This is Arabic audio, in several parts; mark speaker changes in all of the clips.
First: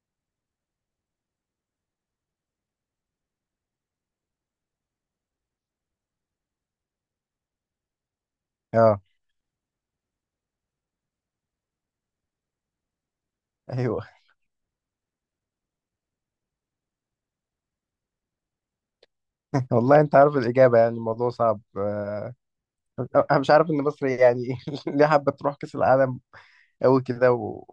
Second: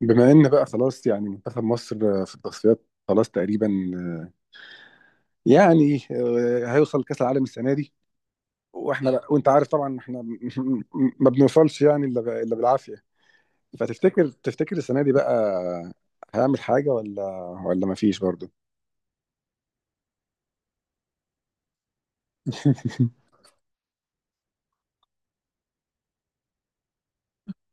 Speaker 1: بما ان بقى خلاص يعني منتخب مصر في التصفيات خلاص تقريبا يعني هيوصل كاس العالم السنه دي.
Speaker 2: اه
Speaker 1: واحنا لا، وانت عارف طبعا احنا ما بنوصلش يعني إلا بالعافيه.
Speaker 2: ايوه
Speaker 1: فتفتكر السنه دي بقى هيعمل حاجه ولا ما فيش برضه؟
Speaker 2: والله انت عارف الاجابه، يعني الموضوع صعب. انا مش عارف ان مصر يعني ليه حابه تروح كاس العالم قوي كده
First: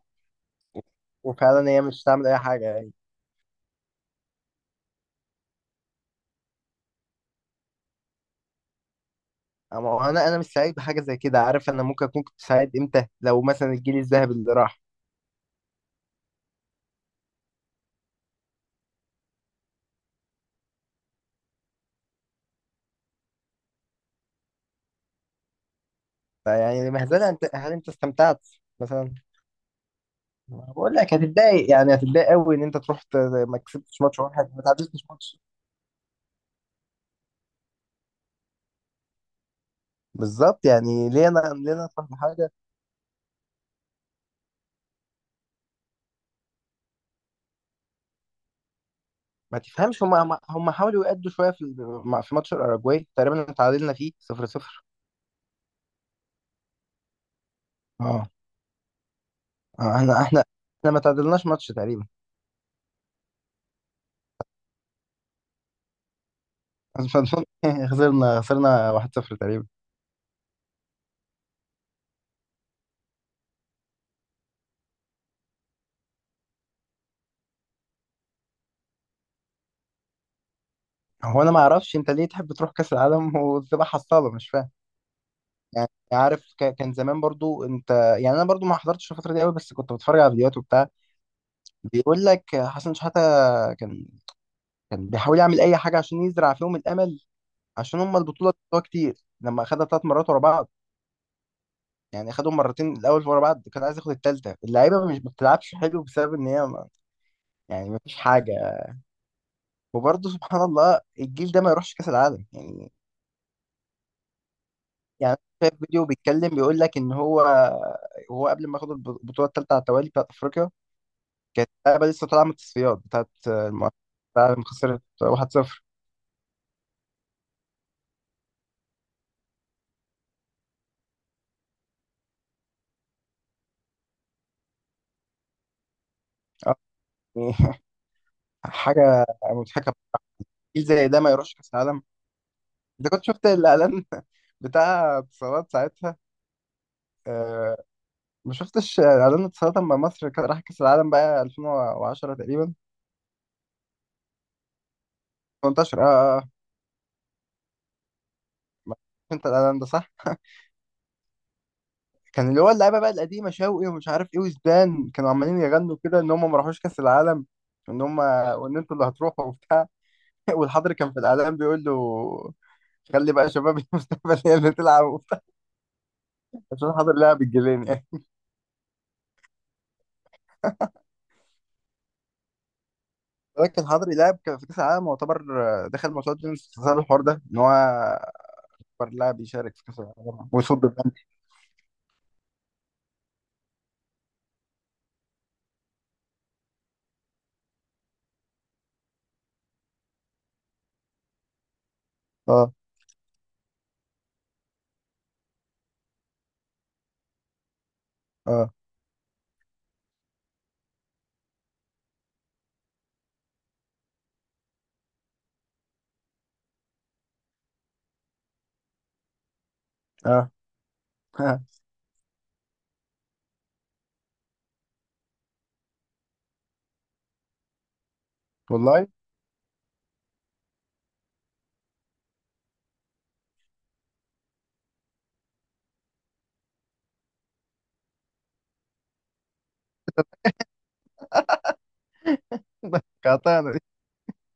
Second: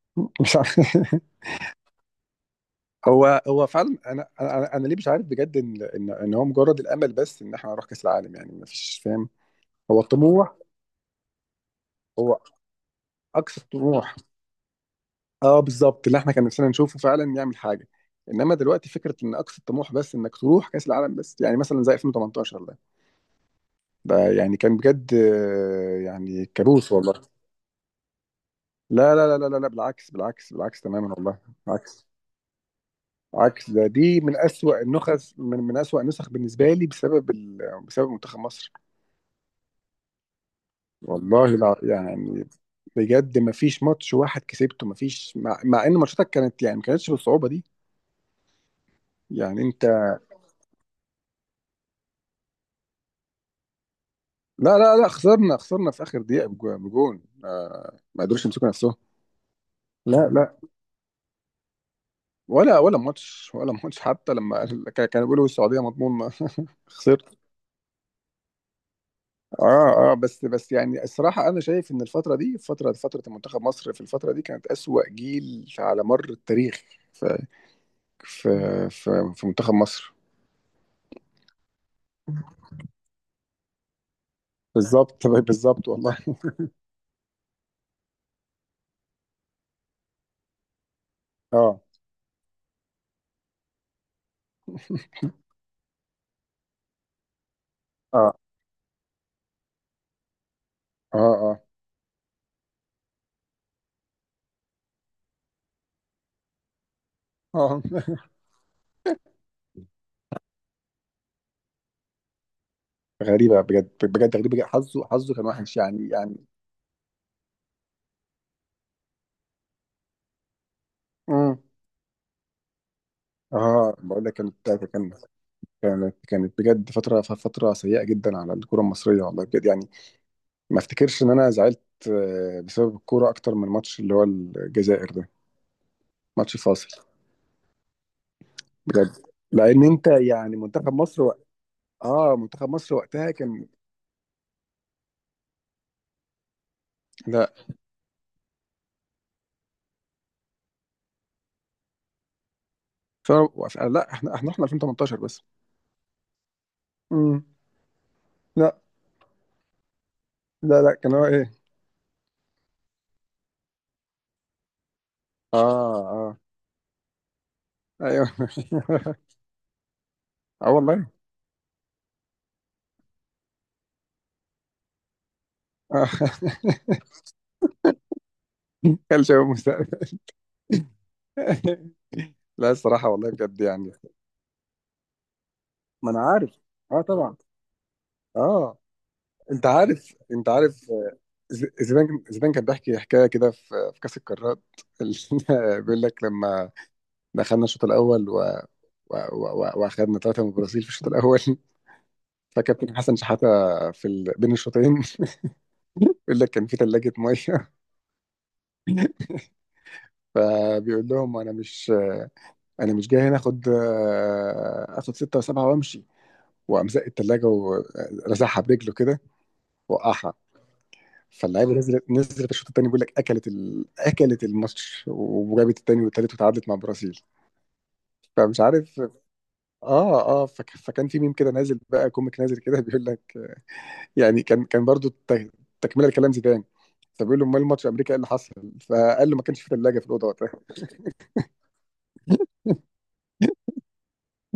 Speaker 1: مش عارف.
Speaker 2: وفعلا هي مش هتعمل اي حاجه يعني.
Speaker 1: هو فعلا انا ليه مش عارف بجد ان هو مجرد الامل بس ان احنا نروح كاس العالم، يعني ما فيش، فاهم؟
Speaker 2: أما هو
Speaker 1: هو
Speaker 2: انا مش
Speaker 1: الطموح،
Speaker 2: سعيد بحاجه زي كده، عارف؟ انا ممكن اكون
Speaker 1: هو
Speaker 2: كنت سعيد امتى؟ لو
Speaker 1: اقصى
Speaker 2: مثلا الجيل
Speaker 1: الطموح.
Speaker 2: الذهبي اللي راح،
Speaker 1: اه بالظبط، اللي احنا كان نفسنا نشوفه فعلا يعمل حاجه. انما دلوقتي فكره ان اقصى الطموح بس انك تروح كاس العالم بس، يعني مثلا زي 2018 ده، ده يعني كان بجد يعني كابوس
Speaker 2: فيعني مهزله.
Speaker 1: والله.
Speaker 2: انت هل انت استمتعت
Speaker 1: لا
Speaker 2: مثلا؟
Speaker 1: لا لا لا لا لا، بالعكس بالعكس بالعكس
Speaker 2: بقول
Speaker 1: تماما
Speaker 2: لك
Speaker 1: والله،
Speaker 2: هتتضايق، يعني
Speaker 1: بالعكس.
Speaker 2: هتتضايق قوي ان انت تروح ما
Speaker 1: عكس ده،
Speaker 2: كسبتش ماتش
Speaker 1: دي من
Speaker 2: واحد ما
Speaker 1: أسوأ
Speaker 2: تعادلتش
Speaker 1: النخس،
Speaker 2: ماتش.
Speaker 1: من أسوأ النسخ بالنسبه لي بسبب بسبب منتخب مصر.
Speaker 2: بالظبط، يعني ليه انا
Speaker 1: والله
Speaker 2: ليه
Speaker 1: لا
Speaker 2: انا أفرح
Speaker 1: يعني،
Speaker 2: بحاجه
Speaker 1: بجد ما فيش ماتش واحد كسبته، ما فيش مع ان ماتشاتك كانت يعني ما كانتش بالصعوبه دي
Speaker 2: ما
Speaker 1: يعني انت.
Speaker 2: تفهمش؟ هم حاولوا يأدوا شويه في في ماتش الاراجواي تقريبا تعادلنا فيه 0
Speaker 1: لا
Speaker 2: 0
Speaker 1: لا لا، خسرنا في اخر دقيقه بجون، ما
Speaker 2: اه،
Speaker 1: قدروش يمسكوا نفسهم.
Speaker 2: آه،
Speaker 1: لا
Speaker 2: احنا احنا
Speaker 1: لا،
Speaker 2: احنا ما تعادلناش ماتش تقريبا.
Speaker 1: ولا ماتش ولا ماتش، حتى لما كانوا بيقولوا السعوديه مضمون
Speaker 2: بس ما
Speaker 1: خسرت.
Speaker 2: أظن- خسرنا 1-0 تقريبا.
Speaker 1: اه اه، بس يعني الصراحه انا شايف ان الفتره دي، فتره منتخب مصر في الفتره دي كانت اسوأ جيل على مر التاريخ في في في منتخب مصر.
Speaker 2: هو انا ما اعرفش انت ليه تحب تروح كاس العالم وتبقى حصاله، مش فاهم
Speaker 1: بالظبط بالظبط
Speaker 2: يعني.
Speaker 1: والله
Speaker 2: عارف كان زمان برضو انت، يعني انا برضو ما حضرتش الفتره دي قوي، بس كنت بتفرج على فيديوهات وبتاع.
Speaker 1: اه
Speaker 2: بيقول لك حسن شحاته كان كان بيحاول يعمل اي حاجه عشان يزرع فيهم الامل، عشان هم
Speaker 1: اه
Speaker 2: البطوله بتوعها كتير لما اخدها ثلاث مرات ورا بعض.
Speaker 1: اه اه
Speaker 2: يعني خدهم مرتين الاول ورا بعض، كان عايز ياخد التالتة. اللعيبه مش ما بتلعبش حلو بسبب ان هي ما،
Speaker 1: اه
Speaker 2: يعني ما فيش حاجه. وبرضه سبحان الله الجيل ده ما يروحش كاس العالم يعني.
Speaker 1: غريبه بجد، بجد غريبه جداً. حظه
Speaker 2: يعني
Speaker 1: كان
Speaker 2: شايف
Speaker 1: وحش
Speaker 2: فيديو
Speaker 1: يعني، يعني.
Speaker 2: بيتكلم، بيقول لك ان هو هو قبل ما ياخد البطوله الثالثه على التوالي بتاعت افريقيا
Speaker 1: مم.
Speaker 2: كانت اللعيبه لسه طالعه من التصفيات بتاعت المؤسسه،
Speaker 1: اه بقول لك، كانت
Speaker 2: العالم خسرت
Speaker 1: كانت
Speaker 2: 1-0.
Speaker 1: كانت كانت بجد فتره سيئه جدا على الكره المصريه والله بجد يعني. ما افتكرش ان انا زعلت بسبب الكوره اكتر من ماتش اللي هو الجزائر ده، ماتش
Speaker 2: آه،
Speaker 1: فاصل
Speaker 2: يعني
Speaker 1: بجد.
Speaker 2: حاجه
Speaker 1: لان
Speaker 2: مضحكه.
Speaker 1: انت يعني
Speaker 2: جيل
Speaker 1: منتخب
Speaker 2: زي ده
Speaker 1: مصر
Speaker 2: ما يروحش كاس العالم!
Speaker 1: اه منتخب مصر
Speaker 2: انت كنت
Speaker 1: وقتها
Speaker 2: شفت
Speaker 1: كان.
Speaker 2: الاعلان بتاع اتصالات ساعتها؟
Speaker 1: لا
Speaker 2: آه، ما شفتش اعلان السلطه، مع مصر كان راح كاس العالم بقى 2010 تقريبا.
Speaker 1: ف... لا احنا احنا 2018 بس.
Speaker 2: 18، اه اه.
Speaker 1: امم لا
Speaker 2: ما- انت الاعلان ده صح
Speaker 1: لا لا، كان هو ايه.
Speaker 2: كان اللي هو اللعيبه بقى القديمه شوقي ومش عارف ايه وزدان كانوا
Speaker 1: اه
Speaker 2: عمالين يغنوا كده ان
Speaker 1: اه
Speaker 2: هم ما راحوش كاس العالم، وان هم
Speaker 1: ايوه
Speaker 2: وان انتوا اللي هتروحوا وبتاع.
Speaker 1: اه
Speaker 2: والحضري
Speaker 1: والله.
Speaker 2: كان في الاعلان بيقول له: خلي بقى شباب المستقبل هي اللي تلعب وبتاع.
Speaker 1: آه.
Speaker 2: عشان الحضري لعب الجيلين يعني.
Speaker 1: كان شباب مستقبل لا الصراحة والله بجد
Speaker 2: لكن
Speaker 1: يعني.
Speaker 2: الحضري لعب، كان في كاس العالم يعتبر
Speaker 1: ما
Speaker 2: دخل
Speaker 1: أنا
Speaker 2: ماتشات
Speaker 1: عارف.
Speaker 2: جيمس بسبب
Speaker 1: أه
Speaker 2: الحوار
Speaker 1: طبعا.
Speaker 2: ده ان هو
Speaker 1: أه.
Speaker 2: اكبر لاعب
Speaker 1: أنت
Speaker 2: يشارك في كاس
Speaker 1: عارف أنت
Speaker 2: العالم
Speaker 1: عارف
Speaker 2: ويصد البنك.
Speaker 1: زيدان كان بيحكي حكاية كده في كأس القارات اللي بيقول لك لما دخلنا الشوط الأول وأخدنا ثلاثة من البرازيل في الشوط الأول
Speaker 2: اه
Speaker 1: فكابتن حسن شحاتة بين الشوطين بيقول لك كان في ثلاجة مية
Speaker 2: اه
Speaker 1: فبيقول لهم أنا مش، انا مش جاي هنا اخد اخد ستة وسبعة وامشي. وقام زق التلاجة ورزعها برجله كده، وقعها.
Speaker 2: اه.
Speaker 1: فاللعيبه نزلت، نزلت الشوط الثاني. بيقول لك اكلت اكلت الماتش وجابت الثاني والثالث وتعادلت مع البرازيل. فمش عارف.
Speaker 2: والله.
Speaker 1: اه اه. فكان في ميم كده نازل بقى، كوميك نازل كده بيقول لك يعني كان برضو تكمله لكلام زيدان. فبيقول له امال الماتش امريكا ايه اللي حصل؟ فقال له ما كانش في ثلاجه في الاوضه وقتها
Speaker 2: قاطعنا دي.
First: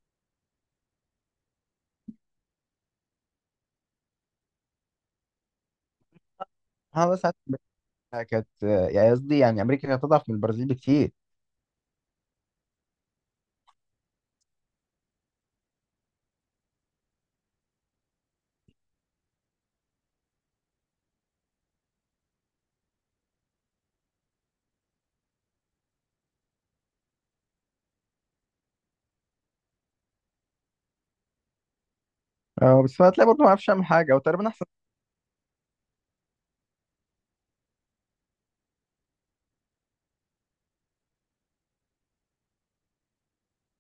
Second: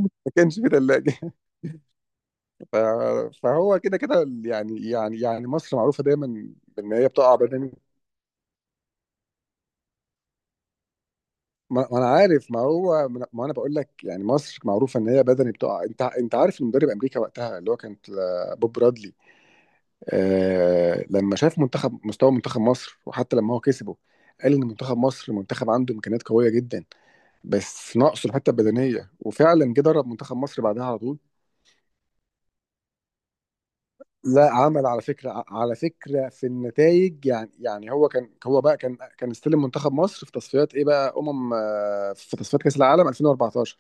Speaker 1: ما كانش في ثلاجه ف... فهو كده كده يعني، يعني مصر معروفه دايما بان هي
Speaker 2: محمد
Speaker 1: بتقع
Speaker 2: ساعات
Speaker 1: بدني.
Speaker 2: كانت، يعني قصدي يعني امريكا كانت اضعف من البرازيل بكتير.
Speaker 1: ما انا عارف. ما هو، ما انا بقول لك يعني مصر معروفه ان هي بدني بتقع. انت عارف المدرب امريكا وقتها اللي هو بوب برادلي. آه لما شاف منتخب، مستوى منتخب مصر، وحتى لما هو كسبه قال ان منتخب مصر منتخب عنده امكانيات قويه جدا، بس ناقصه الحته البدنيه. وفعلا جه درب منتخب مصر بعدها على طول.
Speaker 2: اه بس هتلاقي برضه ما عرفش يعمل حاجه او تقريبا
Speaker 1: لا،
Speaker 2: احسن.
Speaker 1: عمل على فكره، على فكره في النتائج يعني. يعني هو كان، هو بقى كان، كان استلم منتخب مصر في تصفيات ايه بقى، في تصفيات كاس العالم 2014.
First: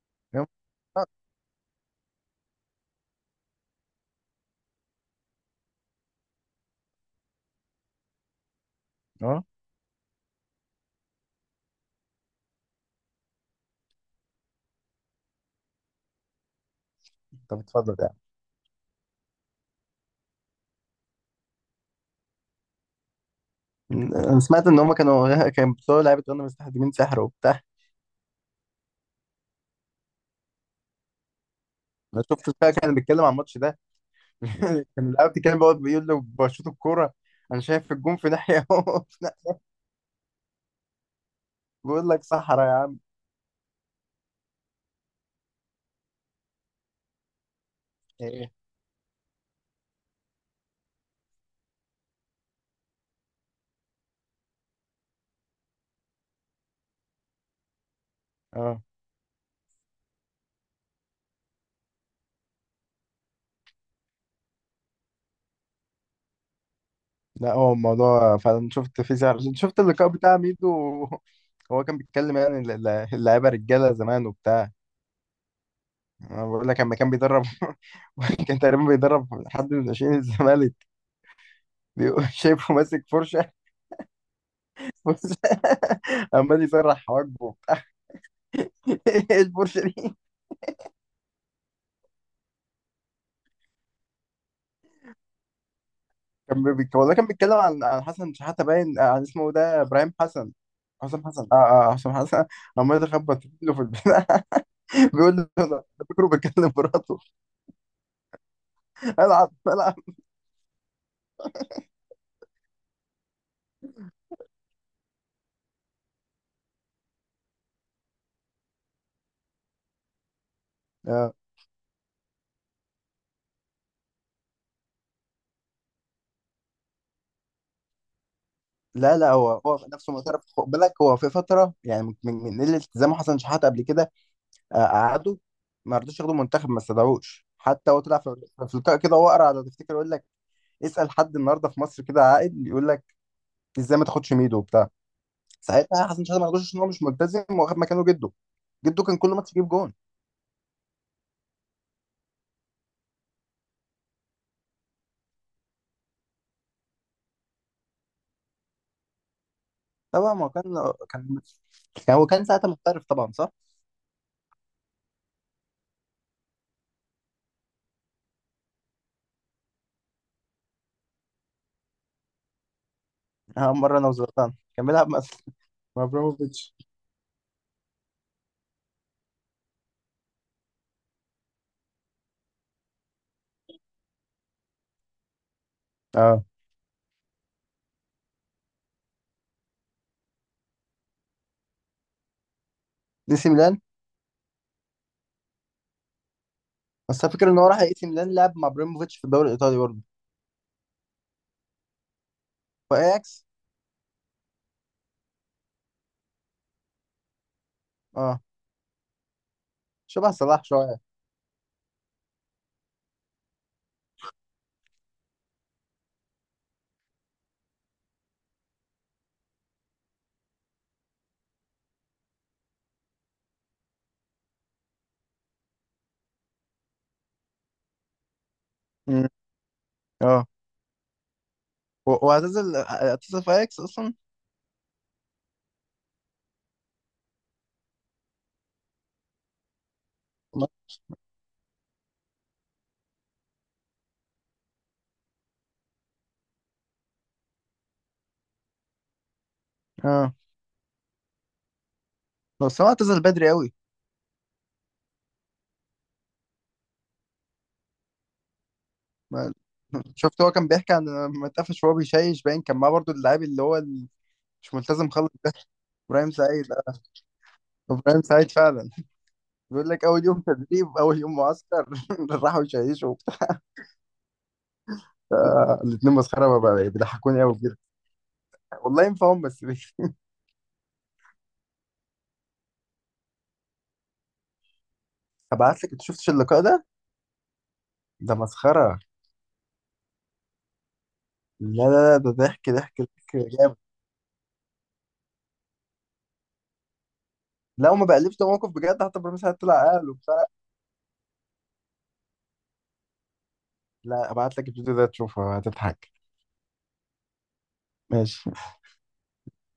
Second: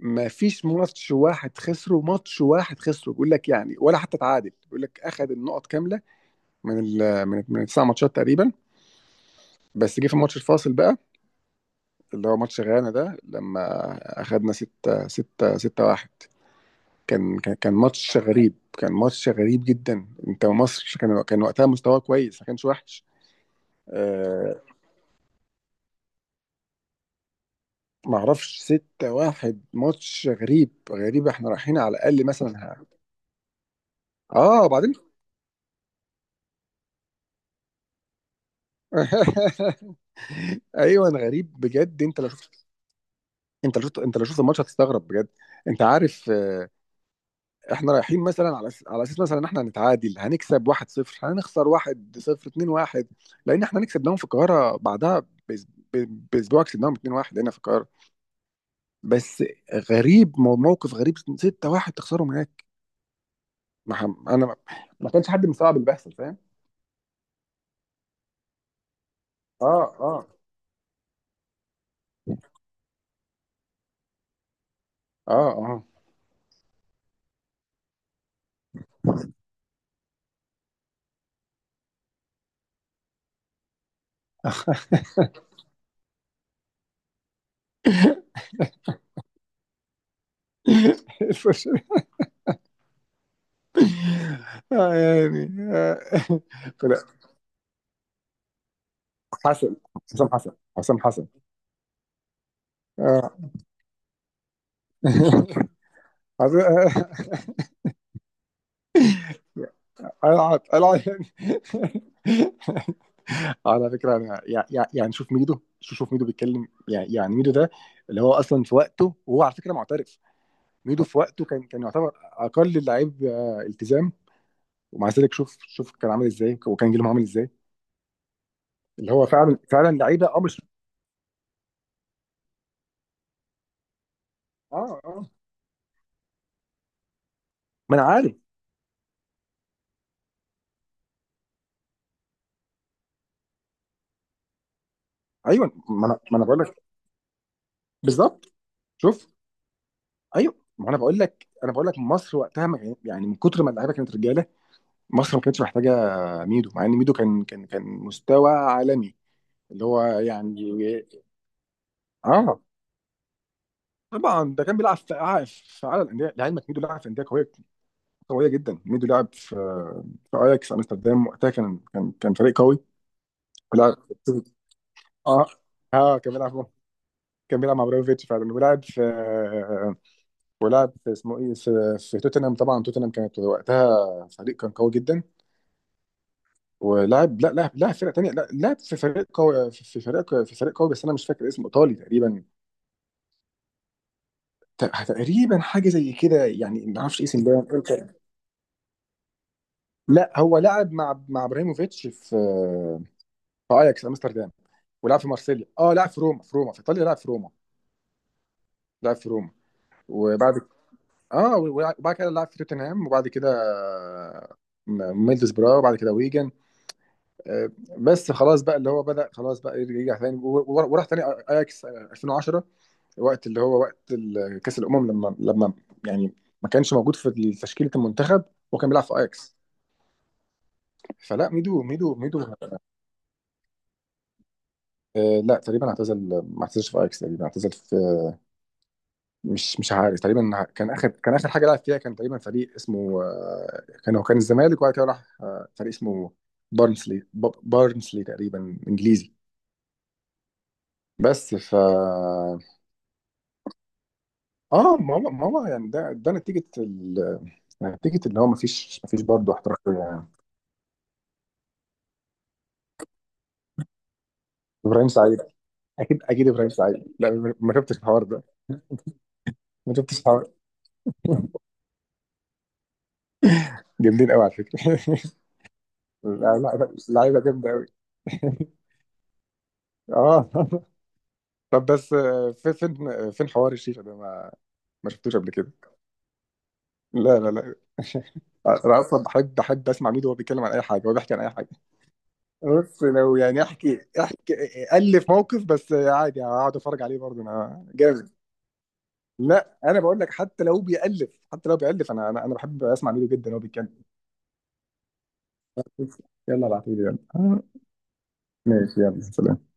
Speaker 1: ما فيش ماتش واحد خسره، ماتش واحد خسره بيقول لك يعني، ولا حتى تعادل بيقول لك. اخذ النقط كامله من من التسع ماتشات تقريبا.
Speaker 2: اه،
Speaker 1: بس جه في الماتش الفاصل بقى، اللي هو ماتش غانا ده، لما اخذنا 6 6 6 1. كان كان
Speaker 2: طب
Speaker 1: كان
Speaker 2: اتفضل يعني.
Speaker 1: ماتش غريب، كان ماتش غريب جدا. انت مصر كان وقتها مستواه كويس، ما كانش وحش.
Speaker 2: انا
Speaker 1: أه
Speaker 2: سمعت ان هم كانوا كان بتوع لعيبه غانا مستخدمين سحر وبتاع.
Speaker 1: معرفش، 6 1، ماتش غريب. غريب، احنا رايحين على
Speaker 2: انا
Speaker 1: الاقل
Speaker 2: شفت
Speaker 1: مثلا
Speaker 2: بقى كان بيتكلم عن الماتش ده.
Speaker 1: اه. وبعدين
Speaker 2: كان اللاعب بيتكلم بيقعد بيقول له بشوط الكوره انا شايف الجون في ناحيه وهو في ناحية.
Speaker 1: ايوه انا. غريب بجد.
Speaker 2: بيقول لك صحرا يا عم.
Speaker 1: انت لو شفت الماتش هتستغرب بجد. انت عارف احنا رايحين
Speaker 2: ايه،
Speaker 1: مثلا على على اساس مثلا ان احنا هنتعادل، هنكسب 1-0، هنخسر 1-0، 2-1. لان احنا هنكسب داون في القاهره بعدها باسبوع. كسبناهم 2-1 هنا في القاهره.
Speaker 2: اه.
Speaker 1: بس غريب، موقف غريب، 6-1 تخسرهم هناك. ما ح- انا ما كانش حد مستوعب اللي بيحصل. فاهم؟
Speaker 2: لا، هو الموضوع فعلا شفت في زعل، شفت
Speaker 1: اه
Speaker 2: اللقاء
Speaker 1: اه
Speaker 2: بتاع ميدو. هو كان بيتكلم، يعني اللعيبه رجاله زمان وبتاع.
Speaker 1: اه اه
Speaker 2: انا بقول لك لما كان بيدرب كان تقريبا بيدرب حد من ناشئين الزمالك، بيقول شايفه ماسك فرشه فرشه. عمال يسرح حواجبه وبتاع. ايه الفرشه دي؟
Speaker 1: الفش- آه، يعني آه، فلا،
Speaker 2: والله كان بيتكلم عن عن حسن شحاته، باين عن اسمه
Speaker 1: حسن
Speaker 2: ده ابراهيم
Speaker 1: حسام حسن
Speaker 2: حسن.
Speaker 1: حسام حسن
Speaker 2: حسام حسن. اه اه، حسام حسن. عمال
Speaker 1: آه.
Speaker 2: يخبط له في البتاع. بيقول له انا فاكره
Speaker 1: عايز-
Speaker 2: بيتكلم مراته. العب العب.
Speaker 1: العب العب يعني على فكره انا يعني شوف ميدو بيتكلم يعني، يعني ميدو ده اللي هو اصلا في وقته، وهو على فكره معترف. ميدو في
Speaker 2: آه.
Speaker 1: وقته كان يعتبر اقل اللعيب التزام. ومع ذلك شوف، شوف كان عامل ازاي، وكان جيلهم عامل ازاي. اللي
Speaker 2: لا
Speaker 1: هو
Speaker 2: لا،
Speaker 1: فعلا
Speaker 2: هو هو في
Speaker 1: فعلا
Speaker 2: نفسه
Speaker 1: لعيبه، اه
Speaker 2: معترف،
Speaker 1: مش.
Speaker 2: خد بالك. هو في فتره يعني من قله التزامه، حسن شحاته قبل كده
Speaker 1: اه اه
Speaker 2: قعدوا ما رضوش ياخدوا المنتخب، ما استدعوش. حتى
Speaker 1: ما
Speaker 2: هو
Speaker 1: انا
Speaker 2: طلع
Speaker 1: عارف.
Speaker 2: في في لقاء كده، هو قرع، لو تفتكر يقول لك: اسال حد النهارده في مصر كده عاقل يقول لك ازاي ما تاخدش ميدو وبتاع.
Speaker 1: ايوه ما
Speaker 2: ساعتها
Speaker 1: انا
Speaker 2: حسن
Speaker 1: ما
Speaker 2: شحاته
Speaker 1: انا
Speaker 2: ما
Speaker 1: بقول
Speaker 2: رضوش
Speaker 1: لك،
Speaker 2: عشان هو مش ملتزم، واخد مكانه جده.
Speaker 1: بالظبط.
Speaker 2: جده كان
Speaker 1: شوف.
Speaker 2: كل ماتش يجيب جون.
Speaker 1: ايوه ما انا بقول لك انا بقول لك مصر وقتها ما كان- يعني من كتر ما اللعيبه كانت رجاله، مصر ما كانتش محتاجه ميدو. مع ان ميدو كان مستوى عالمي اللي هو
Speaker 2: طبعا ما هو
Speaker 1: يعني.
Speaker 2: كان يعني هو كان
Speaker 1: اه
Speaker 2: ساعتها محترف طبعا، صح؟
Speaker 1: طبعا. ده كان بيلعب في اعلى الانديه لعلمك. ميدو لعب في انديه قويه، قويه جدا. ميدو لعب في اياكس امستردام، وقتها كان فريق قوي. ولعب.
Speaker 2: مره انا وزرتان كان بيلعب مع
Speaker 1: اه
Speaker 2: مع
Speaker 1: اه. كان بيلعب
Speaker 2: ابراهيموفيتش.
Speaker 1: كان بيلعب مع ابراهيموفيتش فعلا. ولعب في اسمه ايه، في توتنهام. طبعا توتنهام كانت وقتها فريق كان قوي جدا.
Speaker 2: اه،
Speaker 1: ولعب. لا لعب فرقه تانيه. لا لعب في فريق قوي، في فريق قوي، بس انا مش فاكر اسمه. ايطالي تقريبا.
Speaker 2: نسي ميلان.
Speaker 1: تقريبًا حاجة زي كده، يعني ما أعرفش
Speaker 2: بس أنا
Speaker 1: إيه
Speaker 2: فاكر ان
Speaker 1: ده
Speaker 2: هو راح اي
Speaker 1: إمتى.
Speaker 2: سي ميلان لعب مع ابراهيموفيتش في الدوري الايطالي برضه.
Speaker 1: لأ، هو لعب مع إبراهيموفيتش في
Speaker 2: واياكس.
Speaker 1: في أياكس أمستردام، ولعب في مارسيليا. آه لعب في روما، في روما، في إيطاليا. لعب في روما،
Speaker 2: اه،
Speaker 1: لعب في روما.
Speaker 2: شبه
Speaker 1: وبعد
Speaker 2: صلاح
Speaker 1: ك
Speaker 2: شويه.
Speaker 1: آه، و وبعد كده لعب في توتنهام. وبعد كده ميدلزبرا. وبعد كده ويجن. آآ، بس خلاص بقى اللي هو بدأ خلاص بقى يرجع تاني، و و وراح تاني أياكس 2010. وقت اللي هو وقت كأس الأمم، لمّا يعني ما كانش موجود في تشكيلة المنتخب، وهو كان بيلعب في
Speaker 2: مم.
Speaker 1: أياكس.
Speaker 2: اه
Speaker 1: فلا ميدو ميدو ميدو
Speaker 2: واعتزل في اياكس اصلا.
Speaker 1: لا تقريبا اعتزل، ما اعتزلش في اياكس تقريبا. اعتزل في، مش عارف. تقريبا
Speaker 2: ما-
Speaker 1: كان اخر حاجه لعب فيها كان تقريبا فريق اسمه كان، هو كان الزمالك. وبعد كده راح فريق اسمه بارنسلي، بارنسلي تقريبا، انجليزي.
Speaker 2: اه
Speaker 1: بس ف
Speaker 2: بس هو اعتزل بدري قوي.
Speaker 1: اه ما هو يعني ده نتيجه نتيجه اللي هو ما فيش برضه
Speaker 2: ما...
Speaker 1: احتراف يعني.
Speaker 2: شفت هو كان بيحكي عن لما اتقفش وهو بيشيش، باين كان معاه برضه اللاعب اللي هو مش
Speaker 1: ابراهيم
Speaker 2: ملتزم خالص
Speaker 1: سعيد،
Speaker 2: ده،
Speaker 1: اكيد
Speaker 2: ابراهيم
Speaker 1: اكيد ابراهيم
Speaker 2: سعيد. اه،
Speaker 1: سعيد. لا ما شفتش
Speaker 2: ابراهيم
Speaker 1: الحوار ده.
Speaker 2: سعيد فعلا. بيقول
Speaker 1: ما
Speaker 2: لك
Speaker 1: شفتش
Speaker 2: اول يوم
Speaker 1: الحوار.
Speaker 2: تدريب، اول يوم معسكر راحوا يشيشوا وبتاع.
Speaker 1: جامدين قوي على فكره
Speaker 2: الاتنين
Speaker 1: لا
Speaker 2: مسخره بقى
Speaker 1: لا، لعيبه
Speaker 2: بيضحكوني قوي
Speaker 1: جامده
Speaker 2: بجد.
Speaker 1: قوي
Speaker 2: والله ينفعهم، بس ليه؟
Speaker 1: اه طب بس فين حوار الشيشه ده. ما شفتوش قبل كده.
Speaker 2: هبعت لك، انت شفتش اللقاء ده؟
Speaker 1: لا لا لا
Speaker 2: ده مسخره.
Speaker 1: انا اصلا بحب اسمع ميدو وهو بيتكلم عن اي حاجه. هو بيحكي عن اي حاجه.
Speaker 2: لا لا لا، ده ضحك ضحك
Speaker 1: بص لو
Speaker 2: ضحك
Speaker 1: يعني
Speaker 2: جامد.
Speaker 1: احكي، احكي الف موقف، بس عادي هقعد اتفرج عليه برضه انا
Speaker 2: لو ما
Speaker 1: جامد.
Speaker 2: بقلبش ده موقف بجد، حتى بروفيسور
Speaker 1: لا،
Speaker 2: طلع
Speaker 1: انا
Speaker 2: قال
Speaker 1: بقول لك
Speaker 2: وبتاع.
Speaker 1: حتى لو بيالف، حتى لو بيالف، انا بحب اسمع ميدو جدا وهو بيتكلم.
Speaker 2: لا، ابعت لك الفيديو ده تشوفه هتضحك.
Speaker 1: يلا ابعتولي. يلا.
Speaker 2: ماشي.
Speaker 1: ماشي. يلا سلام.